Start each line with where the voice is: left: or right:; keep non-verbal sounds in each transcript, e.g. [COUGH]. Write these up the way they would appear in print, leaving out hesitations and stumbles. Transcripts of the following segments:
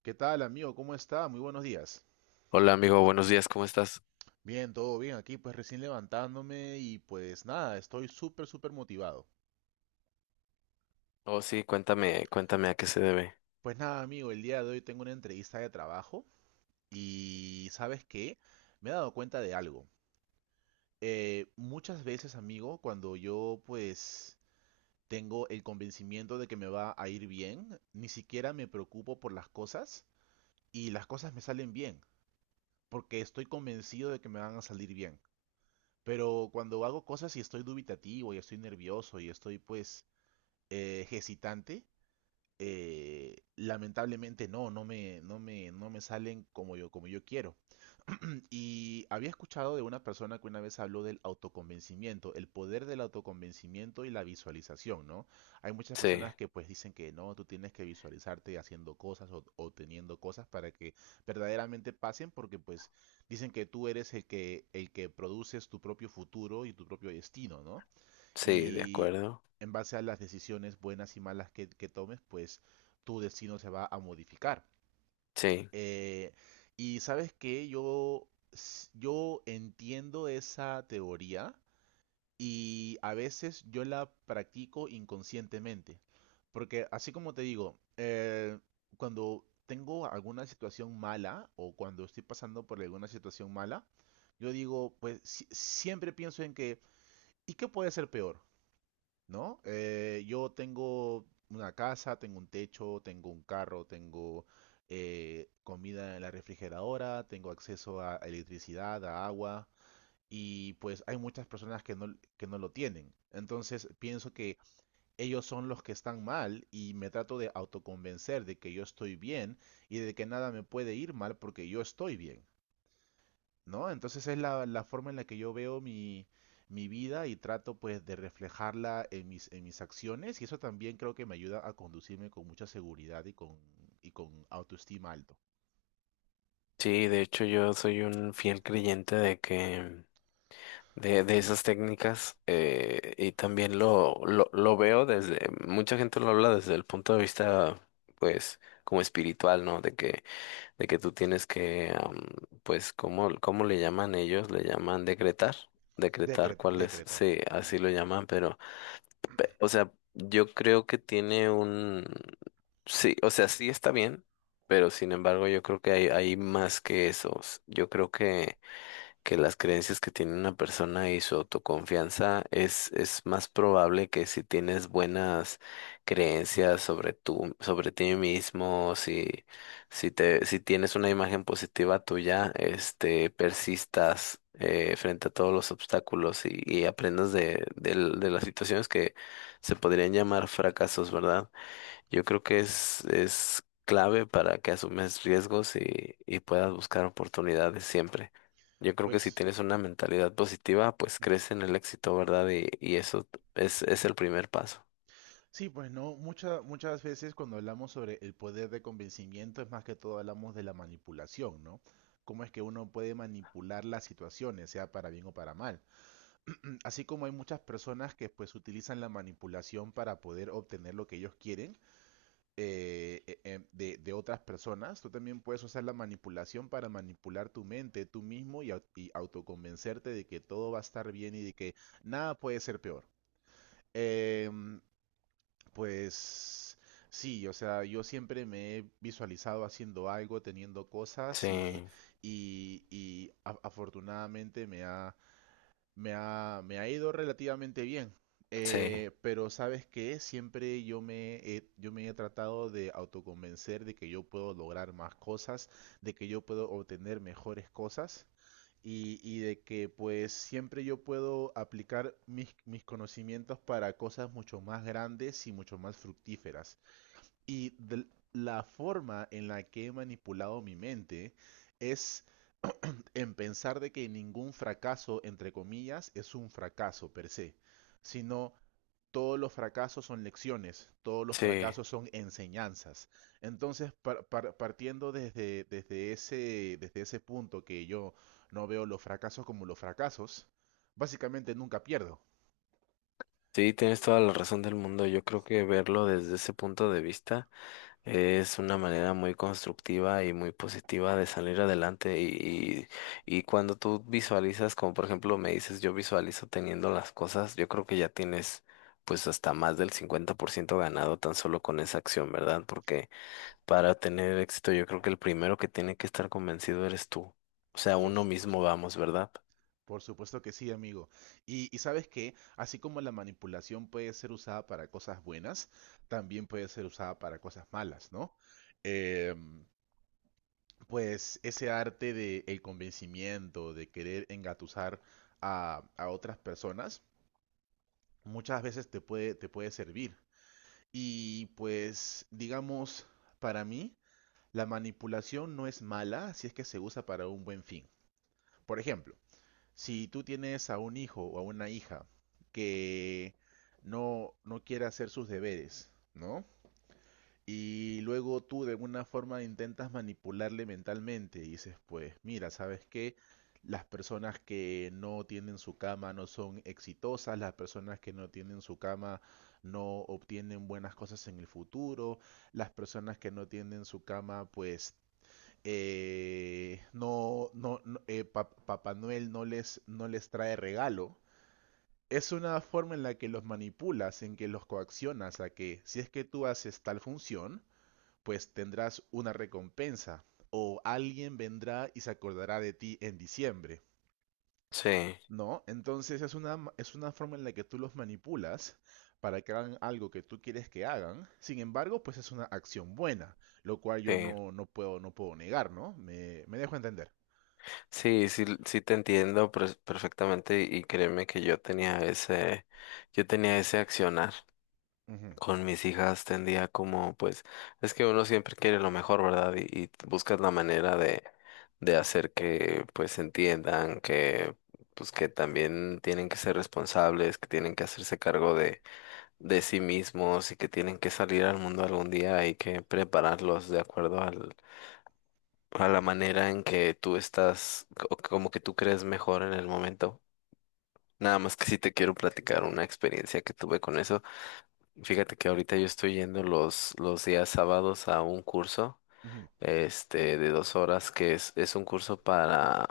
right: ¿Qué tal, amigo? ¿Cómo está? Muy buenos días.
left: Hola amigo, buenos días, ¿cómo estás?
right: Bien, todo bien aquí, pues recién levantándome y pues nada, estoy súper, súper motivado.
left: Oh, sí, cuéntame, cuéntame a qué se debe.
right: Pues nada, amigo, el día de hoy tengo una entrevista de trabajo y ¿sabes qué? Me he dado cuenta de algo. Muchas veces, amigo, cuando yo pues tengo el convencimiento de que me va a ir bien, ni siquiera me preocupo por las cosas y las cosas me salen bien, porque estoy convencido de que me van a salir bien. Pero cuando hago cosas y estoy dubitativo y estoy nervioso y estoy pues hesitante, lamentablemente no me salen como yo quiero. Y había escuchado de una persona que una vez habló del autoconvencimiento, el poder del autoconvencimiento y la visualización, ¿no? Hay muchas
left: Sí,
right: personas que pues dicen que no, tú tienes que visualizarte haciendo cosas o teniendo cosas para que verdaderamente pasen, porque pues dicen que tú eres el que produces tu propio futuro y tu propio destino, ¿no?
left: sí, de
right: Y
left: acuerdo.
right: en base a las decisiones buenas y malas que tomes, pues tu destino se va a modificar.
left: Sí,
right: Eh, y sabes que yo entiendo esa teoría y a veces yo la practico inconscientemente. Porque así como te digo, cuando tengo alguna situación mala o cuando estoy pasando por alguna situación mala, yo digo, pues siempre pienso en que, ¿y qué puede ser peor? ¿No? Yo tengo una casa, tengo un techo, tengo un carro, tengo comida en la refrigeradora, tengo acceso a electricidad, a agua, y pues hay muchas personas que no lo tienen. Entonces pienso que ellos son los que están mal y me trato de autoconvencer de que yo estoy bien y de que nada me puede ir mal porque yo estoy bien. ¿No? Entonces es la forma en la que yo veo mi, mi vida y trato pues de reflejarla en mis acciones y eso también creo que me ayuda a conducirme con mucha seguridad y con autoestima alto.
left: sí, de hecho yo soy un fiel creyente de esas técnicas, y también lo veo mucha gente lo habla desde el punto de vista, pues, como espiritual, ¿no? De que tú tienes que, pues, ¿cómo le llaman ellos? Le llaman decretar, decretar cuál es,
right: Decretar.
left: sí,
right: Mm.
left: así lo llaman, pero o sea, yo creo que tiene un. Sí, o sea, sí está bien, pero sin embargo yo creo que hay más que esos. Yo creo que las creencias que tiene una persona y su autoconfianza es más probable que si tienes buenas creencias sobre tú, sobre ti mismo, si tienes una imagen positiva tuya, persistas, frente a todos los obstáculos y aprendas de las situaciones que se podrían llamar fracasos, ¿verdad? Yo creo que es clave para que asumes riesgos y puedas buscar oportunidades siempre. Yo creo que si
right: Pues...
left: tienes una mentalidad positiva, pues
right: Ujú.
left: crees en el éxito, ¿verdad? Y eso es el primer paso.
right: Sí, pues no, muchas veces cuando hablamos sobre el poder de convencimiento es más que todo hablamos de la manipulación, ¿no? Cómo es que uno puede manipular las situaciones, sea para bien o para mal. [CLEARS THROAT] Así como hay muchas personas que pues utilizan la manipulación para poder obtener lo que ellos quieren de otras personas, tú también puedes usar la manipulación para manipular tu mente tú mismo y, y autoconvencerte de que todo va a estar bien y de que nada puede ser peor. Em, pues sí, o sea, yo siempre me he visualizado haciendo algo, teniendo cosas y,
left: Sí,
right: afortunadamente me ha ido relativamente bien,
left: sí,
right: pero ¿sabes que siempre yo yo me he tratado de autoconvencer de que yo puedo lograr más cosas, de que yo puedo obtener mejores cosas y de que pues siempre yo puedo aplicar mis, mis conocimientos para cosas mucho más grandes y mucho más fructíferas. Y de la forma en la que he manipulado mi mente es [CLEARS THROAT] en pensar de que ningún fracaso, entre comillas, es un fracaso per se, sino todos los fracasos son lecciones, todos los
left: sí.
right: fracasos son enseñanzas. Entonces, partiendo desde ese punto que yo no veo los fracasos como los fracasos, básicamente nunca pierdo.
left: Sí, tienes toda la razón del mundo. Yo creo que verlo desde ese punto de vista. Es una manera muy constructiva y muy positiva de salir adelante y cuando tú visualizas, como por ejemplo me dices, yo visualizo teniendo las cosas, yo creo que ya tienes pues hasta más del 50% ganado tan solo con esa acción, ¿verdad? Porque para tener éxito yo creo que el primero que tiene que estar convencido eres tú. O sea,
right: Por
left: uno mismo
right: supuesto.
left: vamos, ¿verdad?
right: Por supuesto que sí, amigo. Y sabes que, así como la manipulación puede ser usada para cosas buenas, también puede ser usada para cosas malas, ¿no? Em, pues ese arte de el convencimiento, de querer engatusar a otras personas, muchas veces te puede servir. Y pues, digamos, para mí, la manipulación no es mala si es que se usa para un buen fin. Por ejemplo, si tú tienes a un hijo o a una hija que no quiere hacer sus deberes, ¿no? Y luego tú de alguna forma intentas manipularle mentalmente y dices, pues mira, ¿sabes qué? Las personas que no tienen su cama no son exitosas, las personas que no tienen su cama no obtienen buenas cosas en el futuro, las personas que no tienen su cama pues no, no, no pa Papá Noel no les trae regalo. Es una forma en la que los manipulas, en que los coaccionas a que si es que tú haces tal función, pues tendrás una recompensa o alguien vendrá y se acordará de ti en diciembre,
left: Sí,
right: ¿no? Entonces es es una forma en la que tú los manipulas para que hagan algo que tú quieres que hagan. Sin embargo, pues es una acción buena, lo cual yo
left: sí,
right: no puedo negar, ¿no? Me dejo entender.
left: sí, sí, sí te entiendo perfectamente y créeme que yo tenía ese accionar.
right: Ujú,
left: Con mis hijas tendía como, pues, es que uno siempre quiere lo mejor, ¿verdad? Y buscas la manera de hacer que, pues, entiendan que, pues, que también tienen que ser responsables, que tienen que hacerse cargo de sí mismos y que tienen que salir al mundo algún día. Hay que prepararlos de acuerdo a la manera en que tú estás, o como que tú crees mejor en el momento. Nada más que sí te quiero platicar una experiencia que tuve con eso. Fíjate que ahorita yo estoy yendo los días sábados a un curso,
right: ujú,
left: de 2 horas, que es un curso para,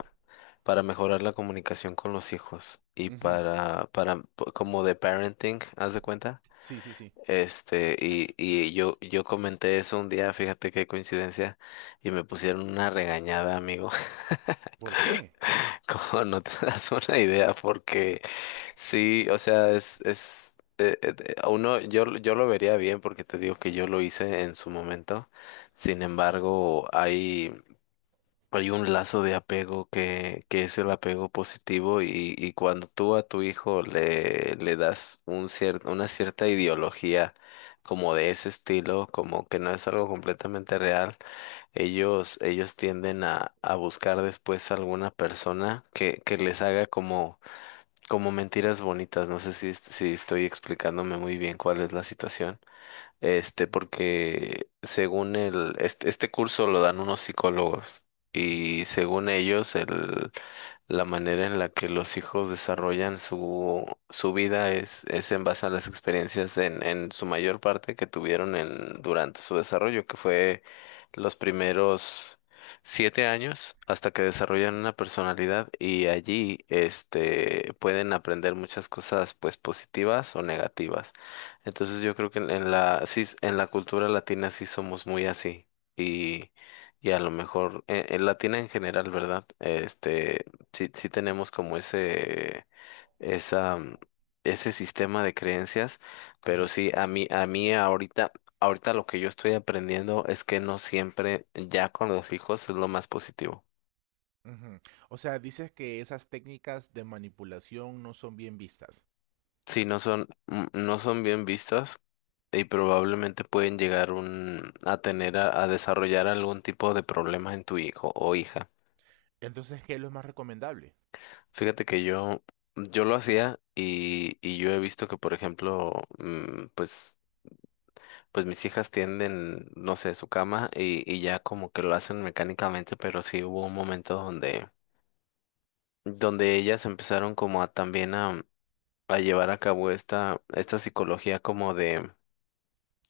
left: para mejorar la comunicación con los hijos y
right: ujú.
left: como de parenting, haz de cuenta.
right: Sí, sí, sí.
left: Y yo comenté eso un día, fíjate qué coincidencia, y me pusieron una regañada, amigo.
right: ¿Por qué?
left: [LAUGHS] Como no te das una idea, porque sí, o sea, es a uno, yo lo vería bien porque te digo que yo lo hice en su momento. Sin embargo, hay un lazo de apego que es el apego positivo y cuando tú a tu hijo le das una cierta ideología como de ese estilo, como que no es algo completamente real, ellos tienden a buscar después alguna persona que les haga como mentiras bonitas. No sé si estoy explicándome muy bien cuál es la situación. Porque según este curso lo dan unos psicólogos
right: Ujú,
left: y según ellos, la manera en la que los hijos desarrollan su vida es en base a las experiencias en su mayor parte que tuvieron durante su desarrollo, que fue los primeros 7 años hasta que desarrollan una personalidad y allí, pueden aprender muchas cosas, pues positivas o negativas. Entonces yo creo que en la cultura latina sí somos muy así y, y a lo mejor en latina en general, ¿verdad? Sí sí tenemos como esa mm, ese sistema de creencias,
right: ujú,
left: pero sí a mí ahorita lo que yo estoy aprendiendo es que no siempre ya con los hijos es lo más positivo.
right: ujú. O sea, dices que esas técnicas de manipulación no son bien vistas.
left: Sí, no son bien vistas y probablemente pueden llegar a tener a desarrollar algún tipo de problemas en tu hijo o hija.
right: Entonces, ¿qué es lo más recomendable?
left: Fíjate que yo lo hacía y yo he visto que, por ejemplo, pues mis hijas tienden, no sé, su cama y ya como que lo hacen mecánicamente, pero sí hubo un momento donde ellas empezaron como a también a llevar a cabo esta psicología como de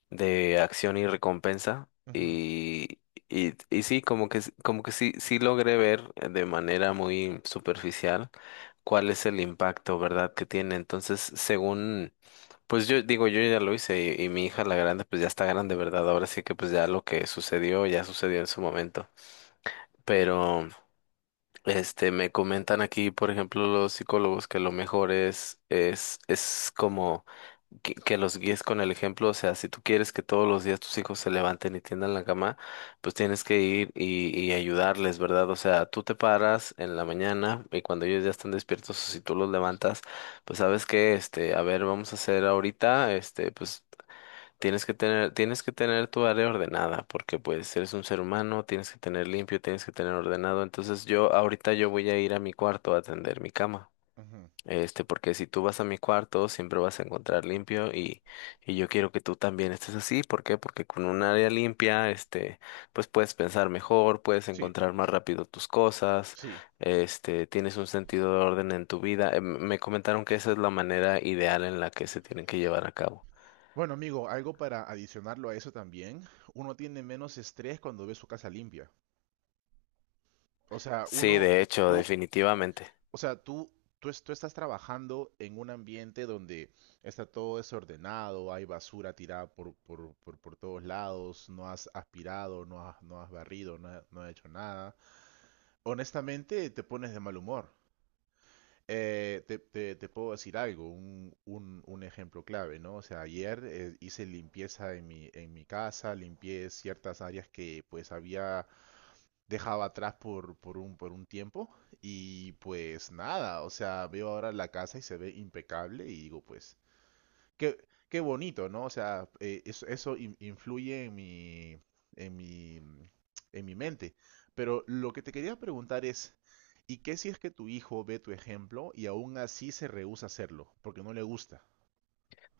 left: de acción y recompensa
right: Ujú,
left: y sí, como que sí, sí logré ver de manera muy superficial cuál es el impacto, ¿verdad? Que tiene. Entonces, según, pues yo digo, yo ya lo hice y mi hija la grande, pues ya está grande, ¿verdad? Ahora sí que pues ya lo que sucedió, ya sucedió en su momento. Pero, me comentan aquí, por ejemplo, los psicólogos que lo mejor es como que los guíes con el ejemplo, o sea, si tú quieres que todos los días tus hijos se levanten y tiendan la cama, pues tienes que ir y ayudarles, ¿verdad? O sea, tú te paras en la mañana y cuando ellos ya están despiertos, o si tú los levantas, pues sabes que, a ver, vamos a hacer ahorita, pues tienes que tener tu área ordenada, porque pues eres un ser humano, tienes que tener limpio, tienes que tener ordenado, entonces yo ahorita yo voy a ir a mi cuarto a atender mi cama.
right: ujú.
left: Porque si tú vas a mi cuarto, siempre vas a encontrar limpio y yo quiero que tú también estés así. ¿Por qué? Porque con un área limpia, pues puedes pensar mejor, puedes
right: Sí,
left: encontrar más rápido tus cosas,
right: sí.
left: tienes un sentido de orden en tu vida. Me comentaron que esa es la manera ideal en la que se tienen que llevar a cabo.
right: Bueno, amigo, algo para adicionarlo a eso también. Uno tiene menos estrés cuando ve su casa limpia. O sea,
left: Sí,
right: uno,
left: de hecho,
right: tú,
left: definitivamente.
right: Tú, tú, tú estás trabajando en un ambiente donde está todo desordenado, hay basura tirada por todos lados, no has aspirado, no has barrido, no has hecho nada. Honestamente, te pones de mal humor. Te puedo decir algo, un ejemplo clave, ¿no? O sea, ayer hice limpieza en mi casa, limpié ciertas áreas que pues había dejaba atrás por un tiempo y pues nada, o sea, veo ahora la casa y se ve impecable y digo pues, qué, qué bonito, ¿no? O sea, eso influye en mi, en mi, en mi mente. Pero lo que te quería preguntar es, ¿y qué si es que tu hijo ve tu ejemplo y aún así se rehúsa a hacerlo porque no le gusta?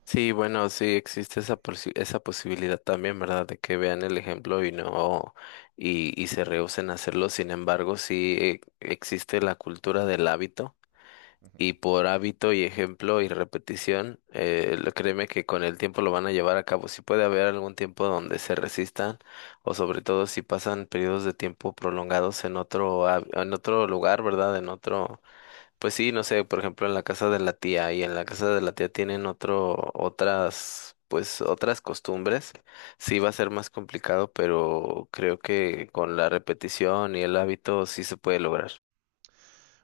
left: Sí, bueno, sí existe esa posibilidad también, ¿verdad? De que vean el ejemplo y no y se rehúsen a hacerlo. Sin embargo, sí existe la cultura del hábito y por hábito y ejemplo y repetición, créeme que con el tiempo lo van a llevar a cabo. Sí puede haber algún tiempo donde se resistan o sobre todo si pasan periodos de tiempo prolongados en otro lugar, ¿verdad? En otro Pues sí, no sé, por ejemplo, en la casa de la tía y en la casa de la tía tienen pues otras costumbres. Sí va a ser más complicado, pero creo que con la repetición y el hábito sí se puede lograr.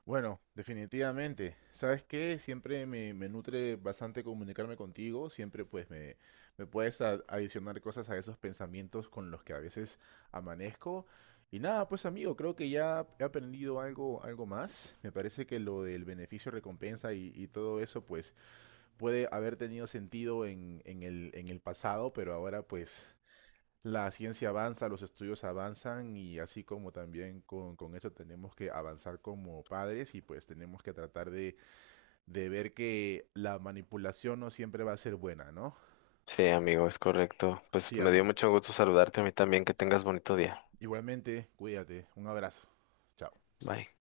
right: Bueno, definitivamente. ¿Sabes qué? Siempre me nutre bastante comunicarme contigo. Siempre pues me puedes adicionar cosas a esos pensamientos con los que a veces amanezco. Y nada, pues amigo, creo que ya he aprendido algo, algo más. Me parece que lo del beneficio-recompensa y todo eso pues puede haber tenido sentido en, en el pasado, pero ahora pues la ciencia avanza, los estudios avanzan y así como también con eso tenemos que avanzar como padres y pues tenemos que tratar de ver que la manipulación no siempre va a ser buena, ¿no?
left: Sí, amigo, es correcto. Pues
right: Sí,
left: me dio
right: amigo.
left: mucho gusto saludarte a mí también. Que tengas bonito día.
right: Igualmente, cuídate. Un abrazo. Chao.
left: Bye.